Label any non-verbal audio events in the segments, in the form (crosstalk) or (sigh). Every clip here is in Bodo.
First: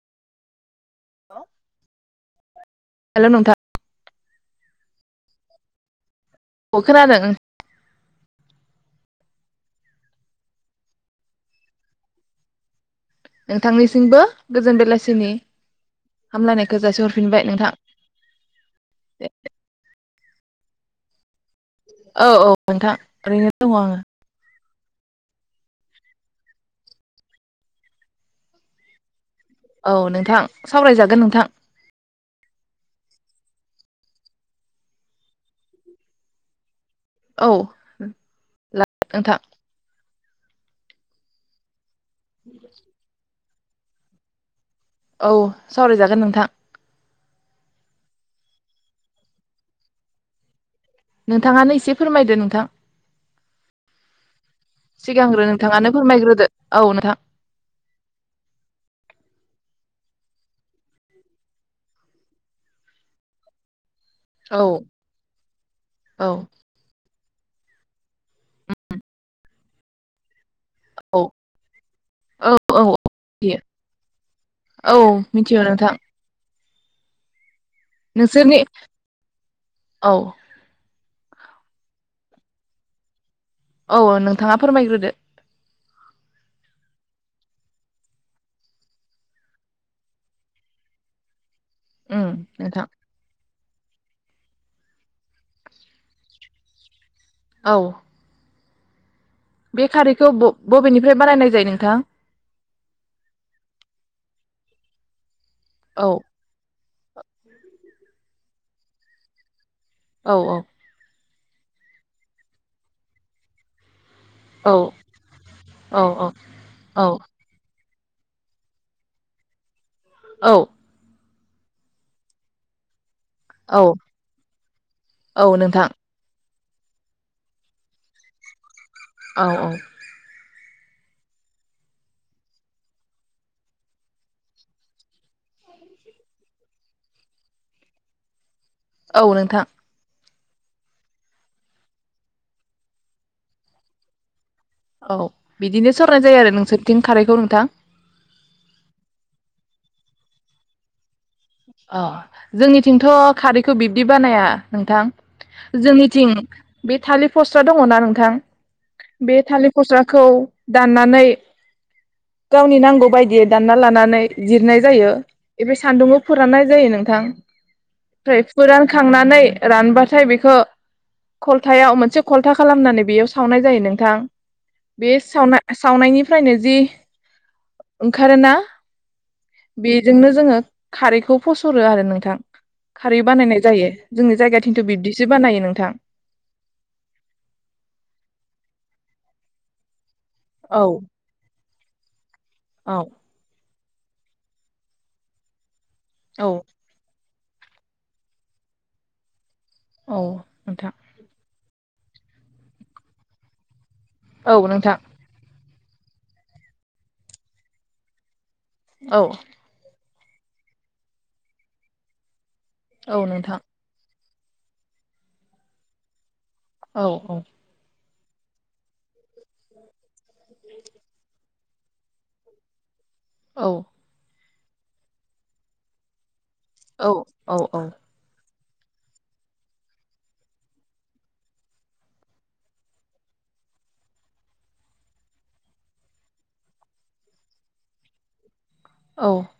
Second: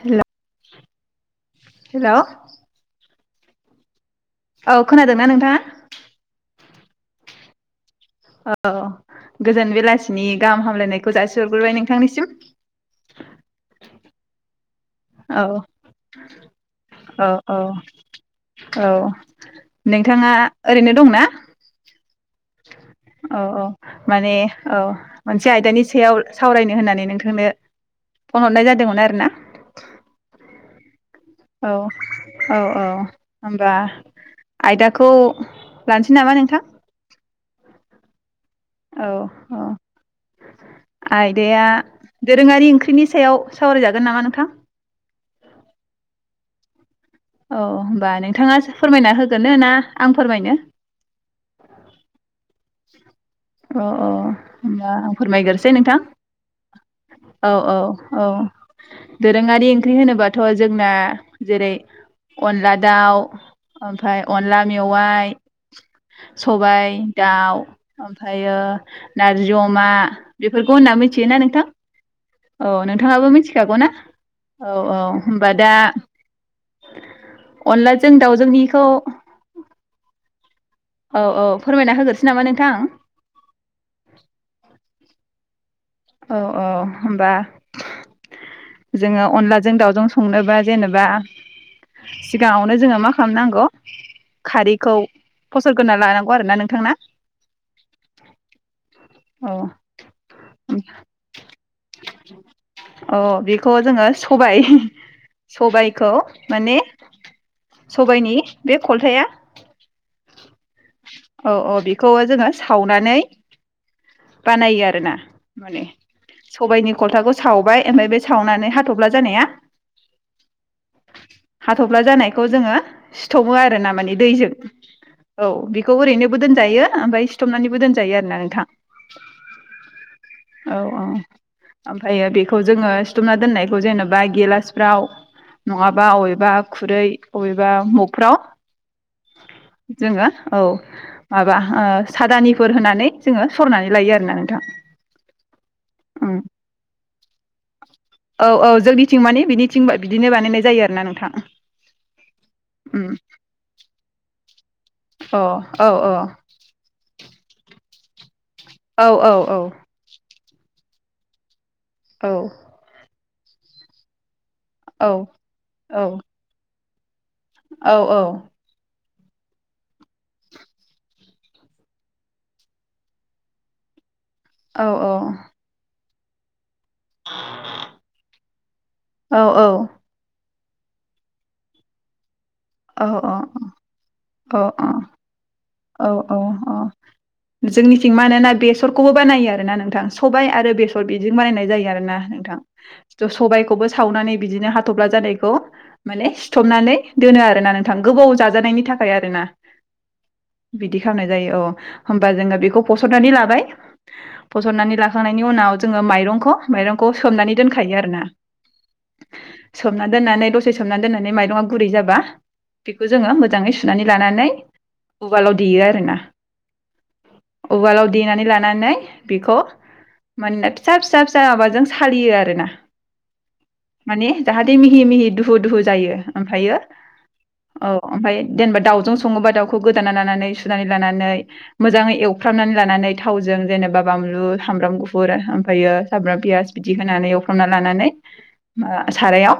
हेल' हेल' हेल नोंथां औ खोनादोंना नोंथाङा अ खोनादों औ गोजोन बेलासिनि गाहाम हामलायनायखौ जासिहरग्रोबाय नोंथांनिसिम नोंथांनिसिमबो गोजोन बेलासिनि औ हामलायनायखौ औ जासिहरफिनबाय औ नोंथां औ दे नोंथाङा ओरैनो दंना औ औ नोंथां औ ओरैनो औ दङ आङो माने औ मोनसे आयदानि सायाव सावरायनो होननानै नोंथांनो फन हरनाय जादोंमोन आरो ना औ नोंथां सावरायजागोन नों औ औ औ। होमबा आयदाखौ लानोसै नामा नोंथां। औ। औ नोंथां औ। आयदाया दोरोङारि ओंख्रिनि सायाव सावरायजागोन नामा नोंथां? औ सावरायजागोन नोंथां। औ होमबा नोंथाङा फोरमायना होगोननो ना आं फोरमायनो? नोंथाङानो एसे फोरमायदो नोंथां। होमबा आं सिगांग्रो फोरमायग्रोनिसै नोंथाङानो नोंथां। फोरमायग्रोदो औ नोंथां दोरोङारि ओंख्रि होनोबाथ' जोंना जेरै अनला दाउ ओमफ्राय औ अनला मेवाइ औ सबाय दाउ ओमफ्रायो नारजि अमा बेफोरखौ होनना औ मिथियोना नोंथां औ नोंथाङाबो मिथिखागौ ना औ औ होनबा मिथियो दा नोंथां अनलाजों नोंसोरनि दाउजोंनिखौ औ औ औ फोरमायना होग्रोसै नामा नोंथां। औ नोंथाङा फोरमायग्रोदो। औ औ होमबा जोङो अनलाजों दावजों संनोबा जेनेबा उम सिगाङावनो नोंथां जोङो मा खालामनांगौ खारैखौ फसलग्रोना लानांगौ आरो ना नोंथांना। औ। (inaudible) बे खारैखौ ब-बबेनिफ्राय बानायनायजायो नोंथां? औ बेखौ जोङो सबाइ। औ सबायाइखौ माने सबाइनि बे खल्थाया औ औ। औ औ बेखौ जोङो सावनानै औ बानायो आरोना माने औ औ सबायनि खलथाखौ सावबाय एमफाय बे सावनानै हाथफ्ला जानाया औ। हाथफ्ला जानायखौ जोङो सिथबो औ आरोना माने दैजों औ बेखौ ओरैनोबो दोन जायो ओमफाय सिथबनानैबो दोनजायो आरोना नोंथां। औ औ। औ औ ओमफायो बेखौजोङो सिथबना दोननायखौजोङो जेनेबा गेलासफ्राव नङाबा अबेबा खुरै अबेबा मगफ्राव। औ नोंथां। जोङो औ माबा ओह सादानिफोर होनानै जोङो। सरनानै लायो आरोना नोंथां। औ बिदिनो सरनाय उम जायोआरो नोंसोरथिं खारैखौ नोंथां। औ औ जोंनिथिं माने बिनिथिं बिदिनो बानायनाय जायो आरोना नोंथां। अह जोंनिथिंथ उम खारैखौ बिबदि बानाया। नोंथां अ औ जोंनिथिं बे थालिफ फसथ दङना नोंथां। औ औ बे औ थालिर फस्लाखौ दाननानै औ गावनि नांगौ बायदियै दानना लानानै जिरनायजायो औ ओय बे औ सान्दुंङाव नायजायो नोंथां। औ औ। खांनानै रानबाथाय बेखो खलथायाव मोनसे खलथा खालामनानै बेयाव सावनायजायो नोंथां। बे सावना सावनायनि फ्रायनोजि ओंखारोना बेजोंनो जोङो खारैखौ फसरोआरो नोंथां। खारै बानायनाय जायो जोंनि जायगाथिंथ बिब्दिसो बानायो नोंङो औ औ अ जोंनिथिं मानोना बेसरखौबो बानायो खोनादों ना नोंथां। सबाय आरो औ बेसर बिजों बानायनाय जायो आरो ना औ नोंथां सबाइ खौबो सावनानै बिदिनो हाथब्ला जानायखौ माने औ सिथबनानै दोनो आरो ना नोंथां गोबाव जाजानायनि थाखाय आरो ना। औ। नोंथां बिदि खालामनाय जायो औ। होमबा जोङो बेखौ फसरनानै लाबाय औ नोंथां फसरनानै लाखांनायनि उनाव जोङो माइरंखौ माइरंखौ सोमनानै दोनखायो आरोना औ सोमना दोननानै दसे सोमनानै दोन्नानै माइरङा गुरै जाबा बेखौ औ जोङो नोंथां मोजाङै सुनानै लानानै उवालाव देयो आरो ना। औ औ देनानै लानानै बेखौ मानेना फिसा फिसा माबा जों सालियो आरोना औ माने जाहाथे मिहि मिहि दुहु दुहु जायो ओमफायो औ ओमफाय देनबा दावजों सङोबा दावखौ गोद दाना लानानै सुनानै लानानै मोजाङै एवफ्रामनानै लानानै थावजों जेनेबा बानलु सामब्राम गुफुर ओमफायो सामब्राम पियास बिदि होनानै एवफ्रामना लानानै मा औ सारायाव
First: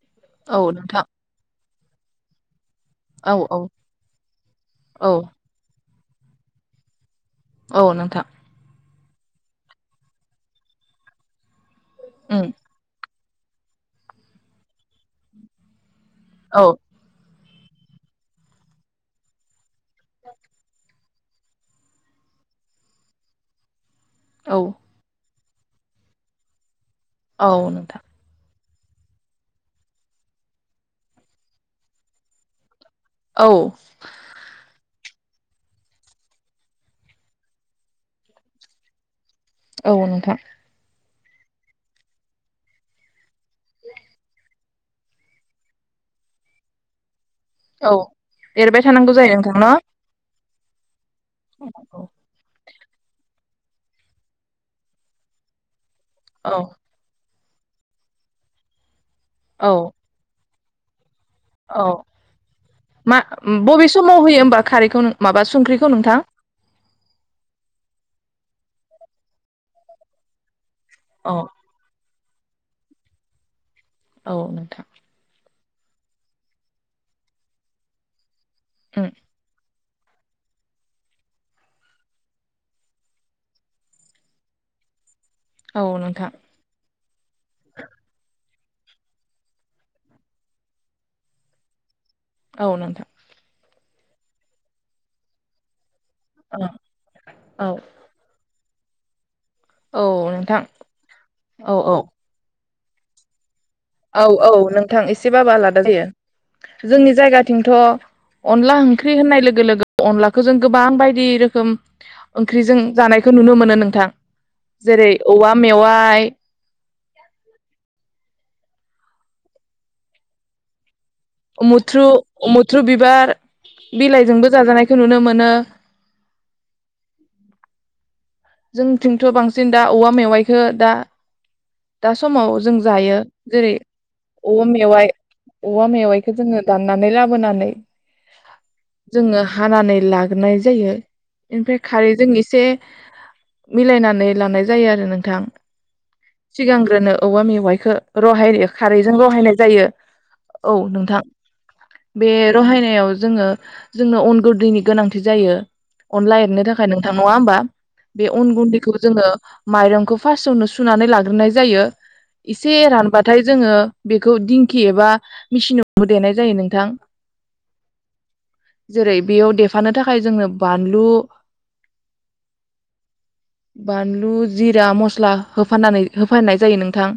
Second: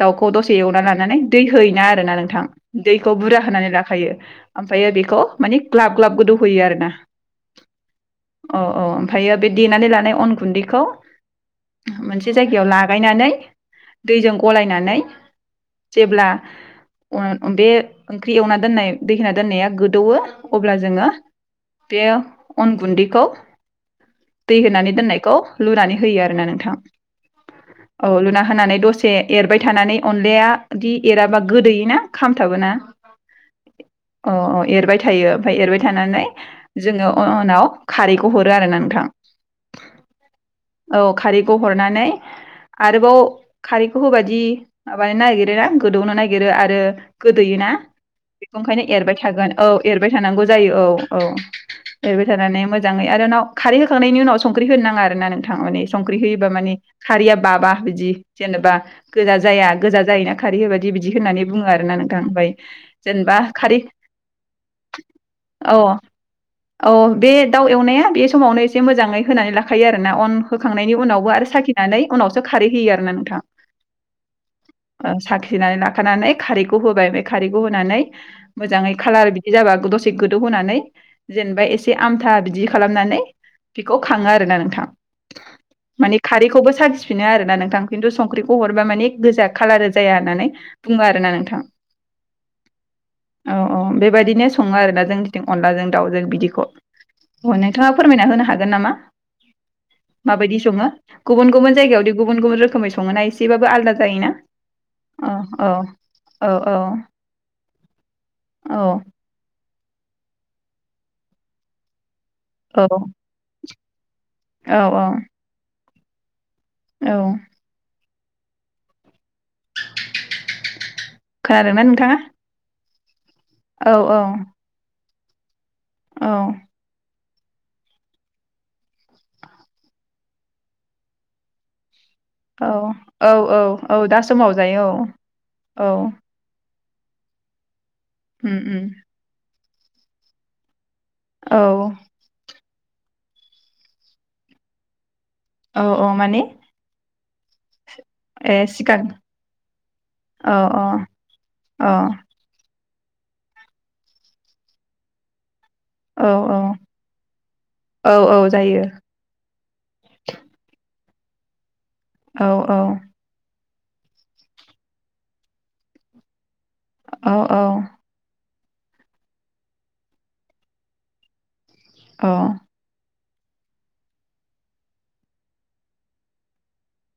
दाउखौ दसे औ एवना नोंथां लानानै दै थैना आरोना नोंथां दैखौ औ बुरजा औ होनानै लाखायो ओमफायो औ बेखौ मानि ग्लाब ग्लाब गोदौहैयो आरो ना औ नोंथां ओमफायो बे देनानै लानाय अन गुन्दैखौ मोनसे उम जायगायाव लागायनानै दैजों गलायनानै जेब्ला औ ओम बे ओंख्रि एवना दोननाय दै होना दोननाया दौवो अब्ला जोङो बे अन गुन्दैखौ दै औ होनानै दोननायखौ लुनानै होयो आरो ना नोंथां औ नोंथां होनानै दसे एरबाय थानानै अनलाया इदि एराबा गोदोयो ना खामथाबोना । औ अ अ एरबाय थायो ओमफ्राय एरबाय थानानै जोङो उनाव खारैखौ हरो आरो ना नोंथां। औ नोंथां। औ खारैखौ हरनानै आरोबाव खारैखौ होबायदि माबानो नागिर ना गोदौनो नागिरो आरो । गोदोयो ना? औ ओंखायनो थानांगौ एरबाय जायो थागोन नोंथां औ न एरबाय थान नांगौ जायो औ । औ एरबाय थानानै मोजाङै आरो नाव खारै होखांनायनि उनाव संख्रि होनो नाङा आरो ना नोंथां माने एस संख्रि होयोब औ माने खारैया माबा बिदि जेनेबा गोजा औ जाया गोजा जायो ना? खारि होबादि बिदि बिदि होननानै बुङो आरो औ ना नोंथां ओमफ्राय मा जेनेबा । बबे समाव होयो होमबा खारैखौ माबा औ संख्रिखौ नोंथां? औ बे दाउ एवनाया बे समावनो एसे मोजाङै होनानै लाखायो आरोना अन होखांनायनि उनावबो औ आरो साखिनानै उनावसो खारै होयो आरोना नोंथां । औ नोंथां। थिनानै लाखानानै खारैखौ होबाय बे खारैखौ होनानै। मोजाङै उम खालार बिदि जाबा गो दसे गोदौ होनोनानै जेनेबा एसे आमथा बिदि खालामनानै बेखौ खाङो आरोना नोंथां। औ माने नोंथां खारैखौबो साखिफिनो आरो ना नोंथां खिन्थु संख्रि हरबा माने गोजा खालार जाया होननानै बुङो आरो ना नोंथां। औ नोंथां। अ अ बेबायदिनो सङो आरो ना जोंनिथिं अनलाजों दा जों बिदिखौ, औ औ नोंथाङा फोरमायना होनो हागोन? गोन नामा? औ माबायदि नोंथां सङो गुबुन गुबुन औ औ जायगायावदि गुबुन गुबुन रोखोमै सङ संङोना इसे। औ औ नोंथां एसे बाबो औ आलादा जायो औ औ जोंनि जायगाथिंथ' । औ अनला ओंख्रि होननाय लोगो लोगो अनलाखौ जों गोबां बायदि रोखोम ओंख्रिजों जानायखौ नुनो मोनो नोंथां औ जेरै औवा मेवा । (inaudible) औ खोनादोंना उमुथ्रु नोंथाङा उमुथ्रु बिबार औ औ बिलाइजोंबो जाजानायखौ नुनो मोनो (inaudible) औ जोंथिंथ' बांसिन दा औवा मेवाइखौ दा दा समाव जों जायो औ औ औ जेरै औ दा समाव औवा जायो मेवाइ औ औवा औ मेवाइखौ जोङो दाननानै लाबोनानै उम उम जोङो हानानै लाग्रोनाय जायो औ ओमफ्राय खारैजों एसे मिलायनानै लानाय जायो आरो नोंथां औ औ माने सिगांग्रोनो औवा मेवाइखौ ए रहायनो सिगां खारैजों रहायनाय जायो औ नोंथां औ बे रहायनायाव जोङो जोंनो अन गुन्दैनि गोनांथि जायो औ अनला औ एरनो थाखाय नोंथां नङा होनबा औ बे औ अन जायो गुन्दैखौ जोङो माइरंखौ फार्स्टआवनो सुनानै लाग ग्रोनाय जायो औ एसे औ रानबाथाय जोङो बेखौ दिंखि एबा मिसिनावबो देनाय जायो नों औ औ जेरै बेयाव देफानो थाखाय जोंनो बानलु अ बानलु जिरा मस्ला होफनानै होफानाय जायो नोंथां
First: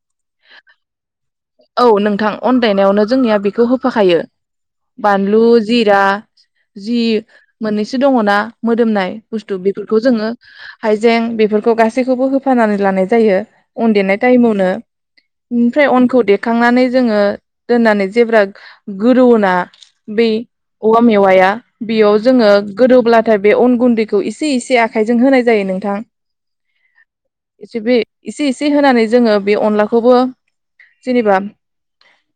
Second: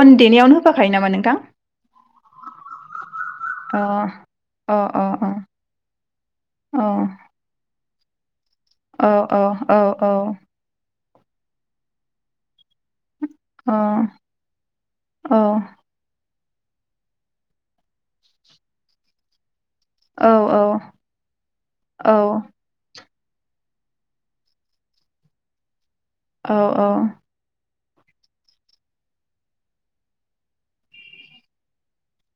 अन देनायावनो होफाखायो नामा नोंथां? औ नोंथां अन देनायावनो जोंनियाव बेखौ अ होफाखायो अ अ अ बानलु जिरा अ जि मोन एसे दङ ना मोदोमनाय औ औ बुस्थु औ बेफोरखौ औ जोङो हाइजें बेफोरखौ गासैखौबो होफानानै लानो जायो अ अन देरनाय टाइमावनो औ इनफ्राय अनखौ दे खांनानै जोङो दोननानै जेब्ला गोदौवोना बै औ औवा मेवाया बेयाव जोङो गोदोब्ला नाथाय बे अन गुन्दैखौ एसे एसे आखाइजों होनाय जायो नोंथां। औ औ एसेबो एसे इसे होनानै जोङो बे अनलाखौबो जेनेबा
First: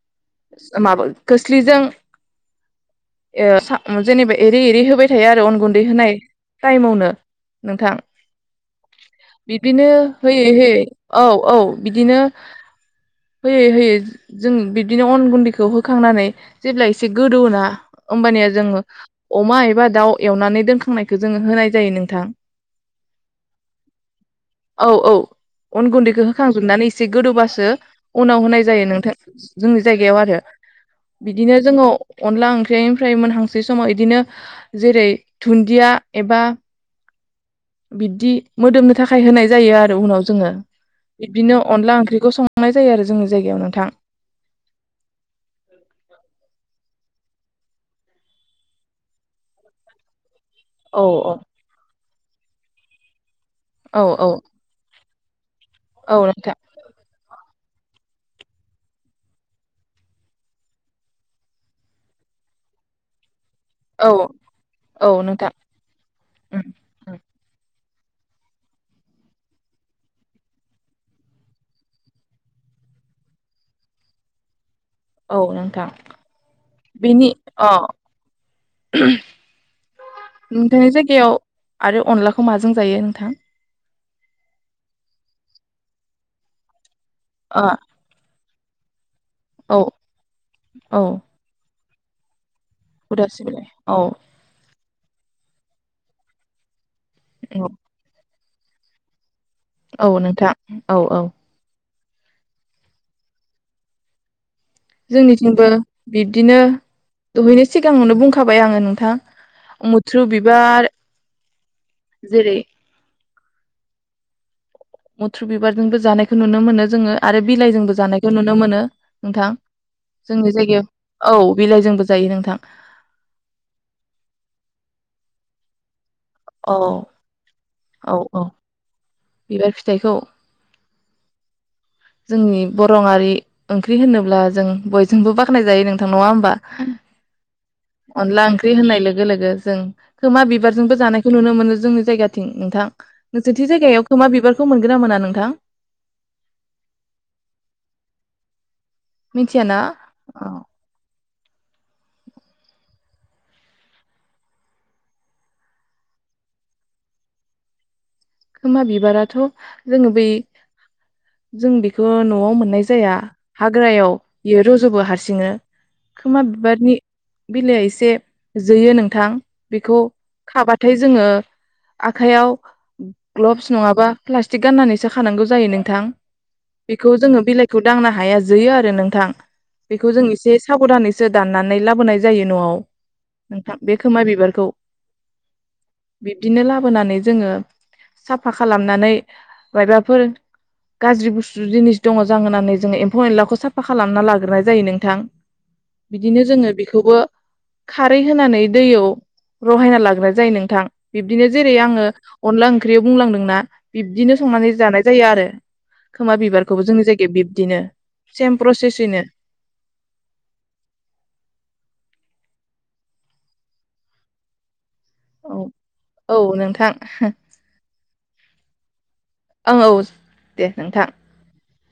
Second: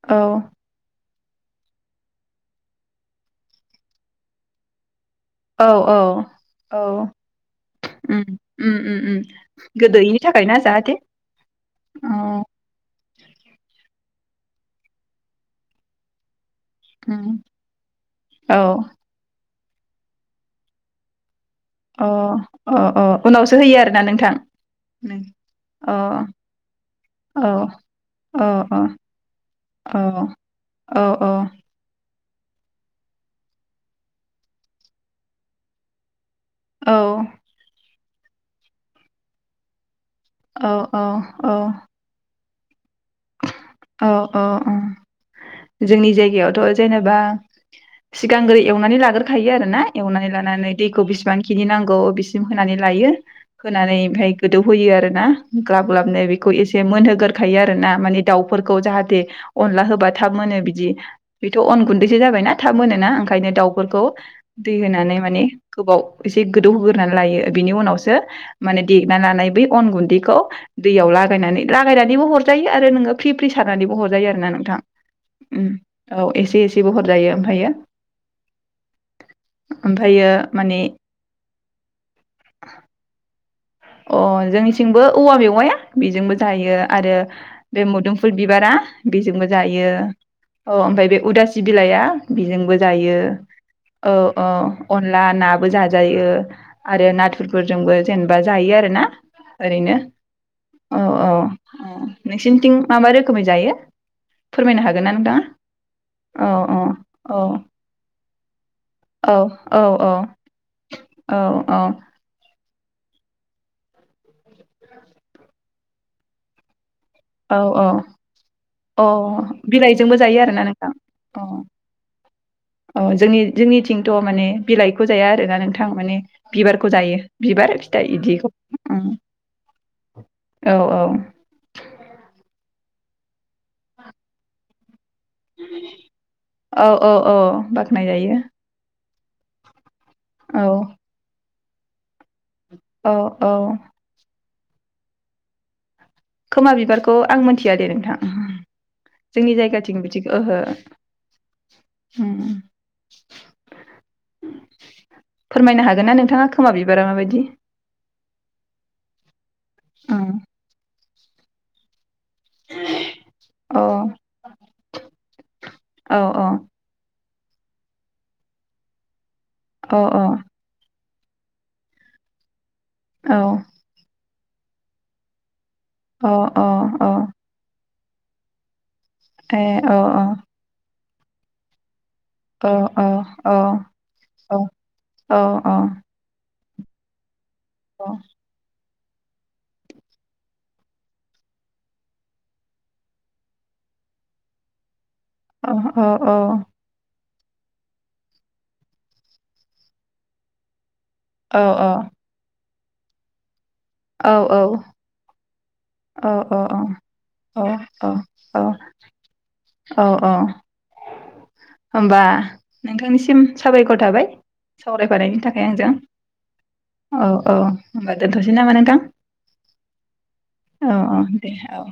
(inaudible) माबा खोस्लिजों (inaudible) जेनेबा एरै एरै होबाय थायो आरो अन औ गुन्दै होनाय औ टाइम आवनो नोंथां उम उम उम उम बिदिनो गोदोयैनि हो थाखाय होयै ना होयै जाहाथे औ औ बिदिनो औ होयै होयै। जों बिदिनो अन गुन्दैखौ होखांनानै जेब्ला एसे उम गोदौवो ना ओमबानिया औ जोङो अमा एबा दाउ एवनानै दोनखांनायखौ जोङो होनाय जायो अ नोंथां अ अ उनावसो होयो आरोना नोंथां? औ औ अन अ औ गुन्दैखौ होखांजोबनानै एसे गोदोवबासो उनाव औ अ होनाय औ जायो नोंथां जोंनि जायगायाव आरो औ औ बिदिनो जोङो अनला ओंख्रिनिफ्राय मोनहांसै समाव बिदिनो जेरै दुन्दिया औ। बिबदि मोदोमनो थाखाय होनाय जायो आरो उनाव जोङो औ बिदिनो अनला ओंख्रिखौ सं संनाय जायो आरो जोंनि जायगायाव नोंथां औ औ ओं जोंनि जायगायावथ' जेनेबा सिगांग्रो एवनानै लाग्रोखायो आरोना एवनानै ला नानै दैखौ औ औ बेसिबां खिनि नांगौ बिसि होनानै लायो। होनानै औ औ ओमफाय गोदौहोयो आरो। ना। ग्लाब औ ग्लाबनो बेखौ नोंथां एसे मोनहोगोरखायो आरो। ना मानि दाउफोरखौ जाहाथे अनला होबा थाब मोनो बिदि बेथ' अन गुन्दैसो जाबायना थाब मोन ना। ओंखायनो दाउफोरखौ औ दै औ होनानै माने नोंथां गोबाव एसे उम गोदौ होग्रानै उम लायो बिनि उनावसो खो माने देना लानाय बै अन गुन्दैखौ दैयाव लागायनानै लागायनानैबो हरजायो आरो नोङो फ्रि फ्रि सारनानैबो हरजायो आरोना नोंथां। औ उम नोंथां औ एसे एसेबो बेनि हरजायो ओमफ्रायो अ ओमफ्रायो माने नोंथांनि जायगायाव आरो अनलाखौ माजों जायो नोंथां? अ जोंनिथिंबो औवा मेवाया बेजोंबो जायो। आरो अ बे मुदुंफुल बिबारा बेजोंबो औ जायो अ औ ओमफाय बे उदासि बिलाइआ बेजोंबो जायो उदासि बिलाइ औ औ। अनला नाबो जाजायो। आरो औ नाथुरफोरजोंबो जेनेबा जायो आरो ना ओरैनो औ औ औ नोंसिनिथिं मा मा रोखोमै जायो? फोरमायनो हागोन ना नोंथाङा जोंनिथिंबो औ बिब्दिनो औ औ दहैनो सिगाङावनो बुंखां खाबाय आङो नोंथां औ औ मुथ्रु बिबार औ जेरै मुथ्रु बिबारजोंबो जानायखौ नुनो मोनो जोङो। आरो औ औ बिलाइजोंबो जानायखौ नुनो मोनो। अ नोंथां बिलाइजोंबो जायो जोंनि आरोना जायगायाव नोंथां औ बिलाइजोंबो जायो नोंथां। अ जोंनि जोंनिथिंथ माने बिलाइखौ जाया आरोना नोंथां माने औ बिबारखौ जायो बिबार फिथाइ औ औ बिदिखौ बिबार फिथाइखौ औ औ औ जोंनि बरआारि ओंख्रि होनोब्ला जों बय जोंबो बाख्नाय जायो नोंथां नङा होमबा औ औ औ बाख्नाय जायो अनला ओंख्रि होननाय लोगो लोगो जों खोमा औ बिबारजोंबो जानायखौ नुनो मोनो। जोंनि जायगा नोंथां औ औ नोंसोरथि जायगायाव खोमा बिबार खौ मोनगोन ना मोना नोंथां? खोमा बिबारखौ आं मोनथिया दे नोंथां। जोंनि मिथियाना जायगाथिं बिदि औ ओहो उम फोरमायनो हागोन ना नोंथाङा खोमा बिबारा माबायदि? खोमा बिबाराथ जोङो बै उम जों बे खौ नआव मोननाय जाया अ हाग्रायाव औ बियो रजबो हारसिं सिङो औ खोमा बिबारनि बिलइआ एसे जोयो नोंथां। बेखौ औ खाबाथाय जोंङो आखाइयाव औ ग्लब्स नंङाबा प्लास्टिक गाननानैसो खानांगौ जायो नों थां अ अ अ बेखौ जोंडो बिलाइखौ दांनो हाया जोयो आरो नों थां ए अ बेखौ अ जों एसे साबदानै सो दाननानै लाबोनाय जायो न अ आव अ नोंथां अ बे खोमा बिबारखौ अ अ बिदिनो लाबोनानै जोङो साफा खालामनानै मायबाफोर गाज्रि बुस्थु जिनिस दङ जाहोन होननानै जोङो एम्फौ एनलाखौ साफा खालामना लाग्रोनाय जायो नोंथां अ अ बिदिनो जोङो औ बेखौबो खारै होनानै दैयाव रहायना लाग्रोनाय जायो नोंथां बिब्दिनो जेरै आङो अनला ओख्रियाव बुंलांदोंना औ बिब्दिनो औ संनानै जानाय जायो आरो औ खोमा औ बिबारखौबो जोंनि जायगायाव बिब्दिनो औ सेम औ प्रसेसैनो औ औ होनबा नोंथांनिसिम साबायखर थाबाय सावरायफानायनि औ थाखाय आंजों औ नोंथां औ औ होनबा दोनथसै नामा नोंथां औ औ दे औ नोंथां औ दे औ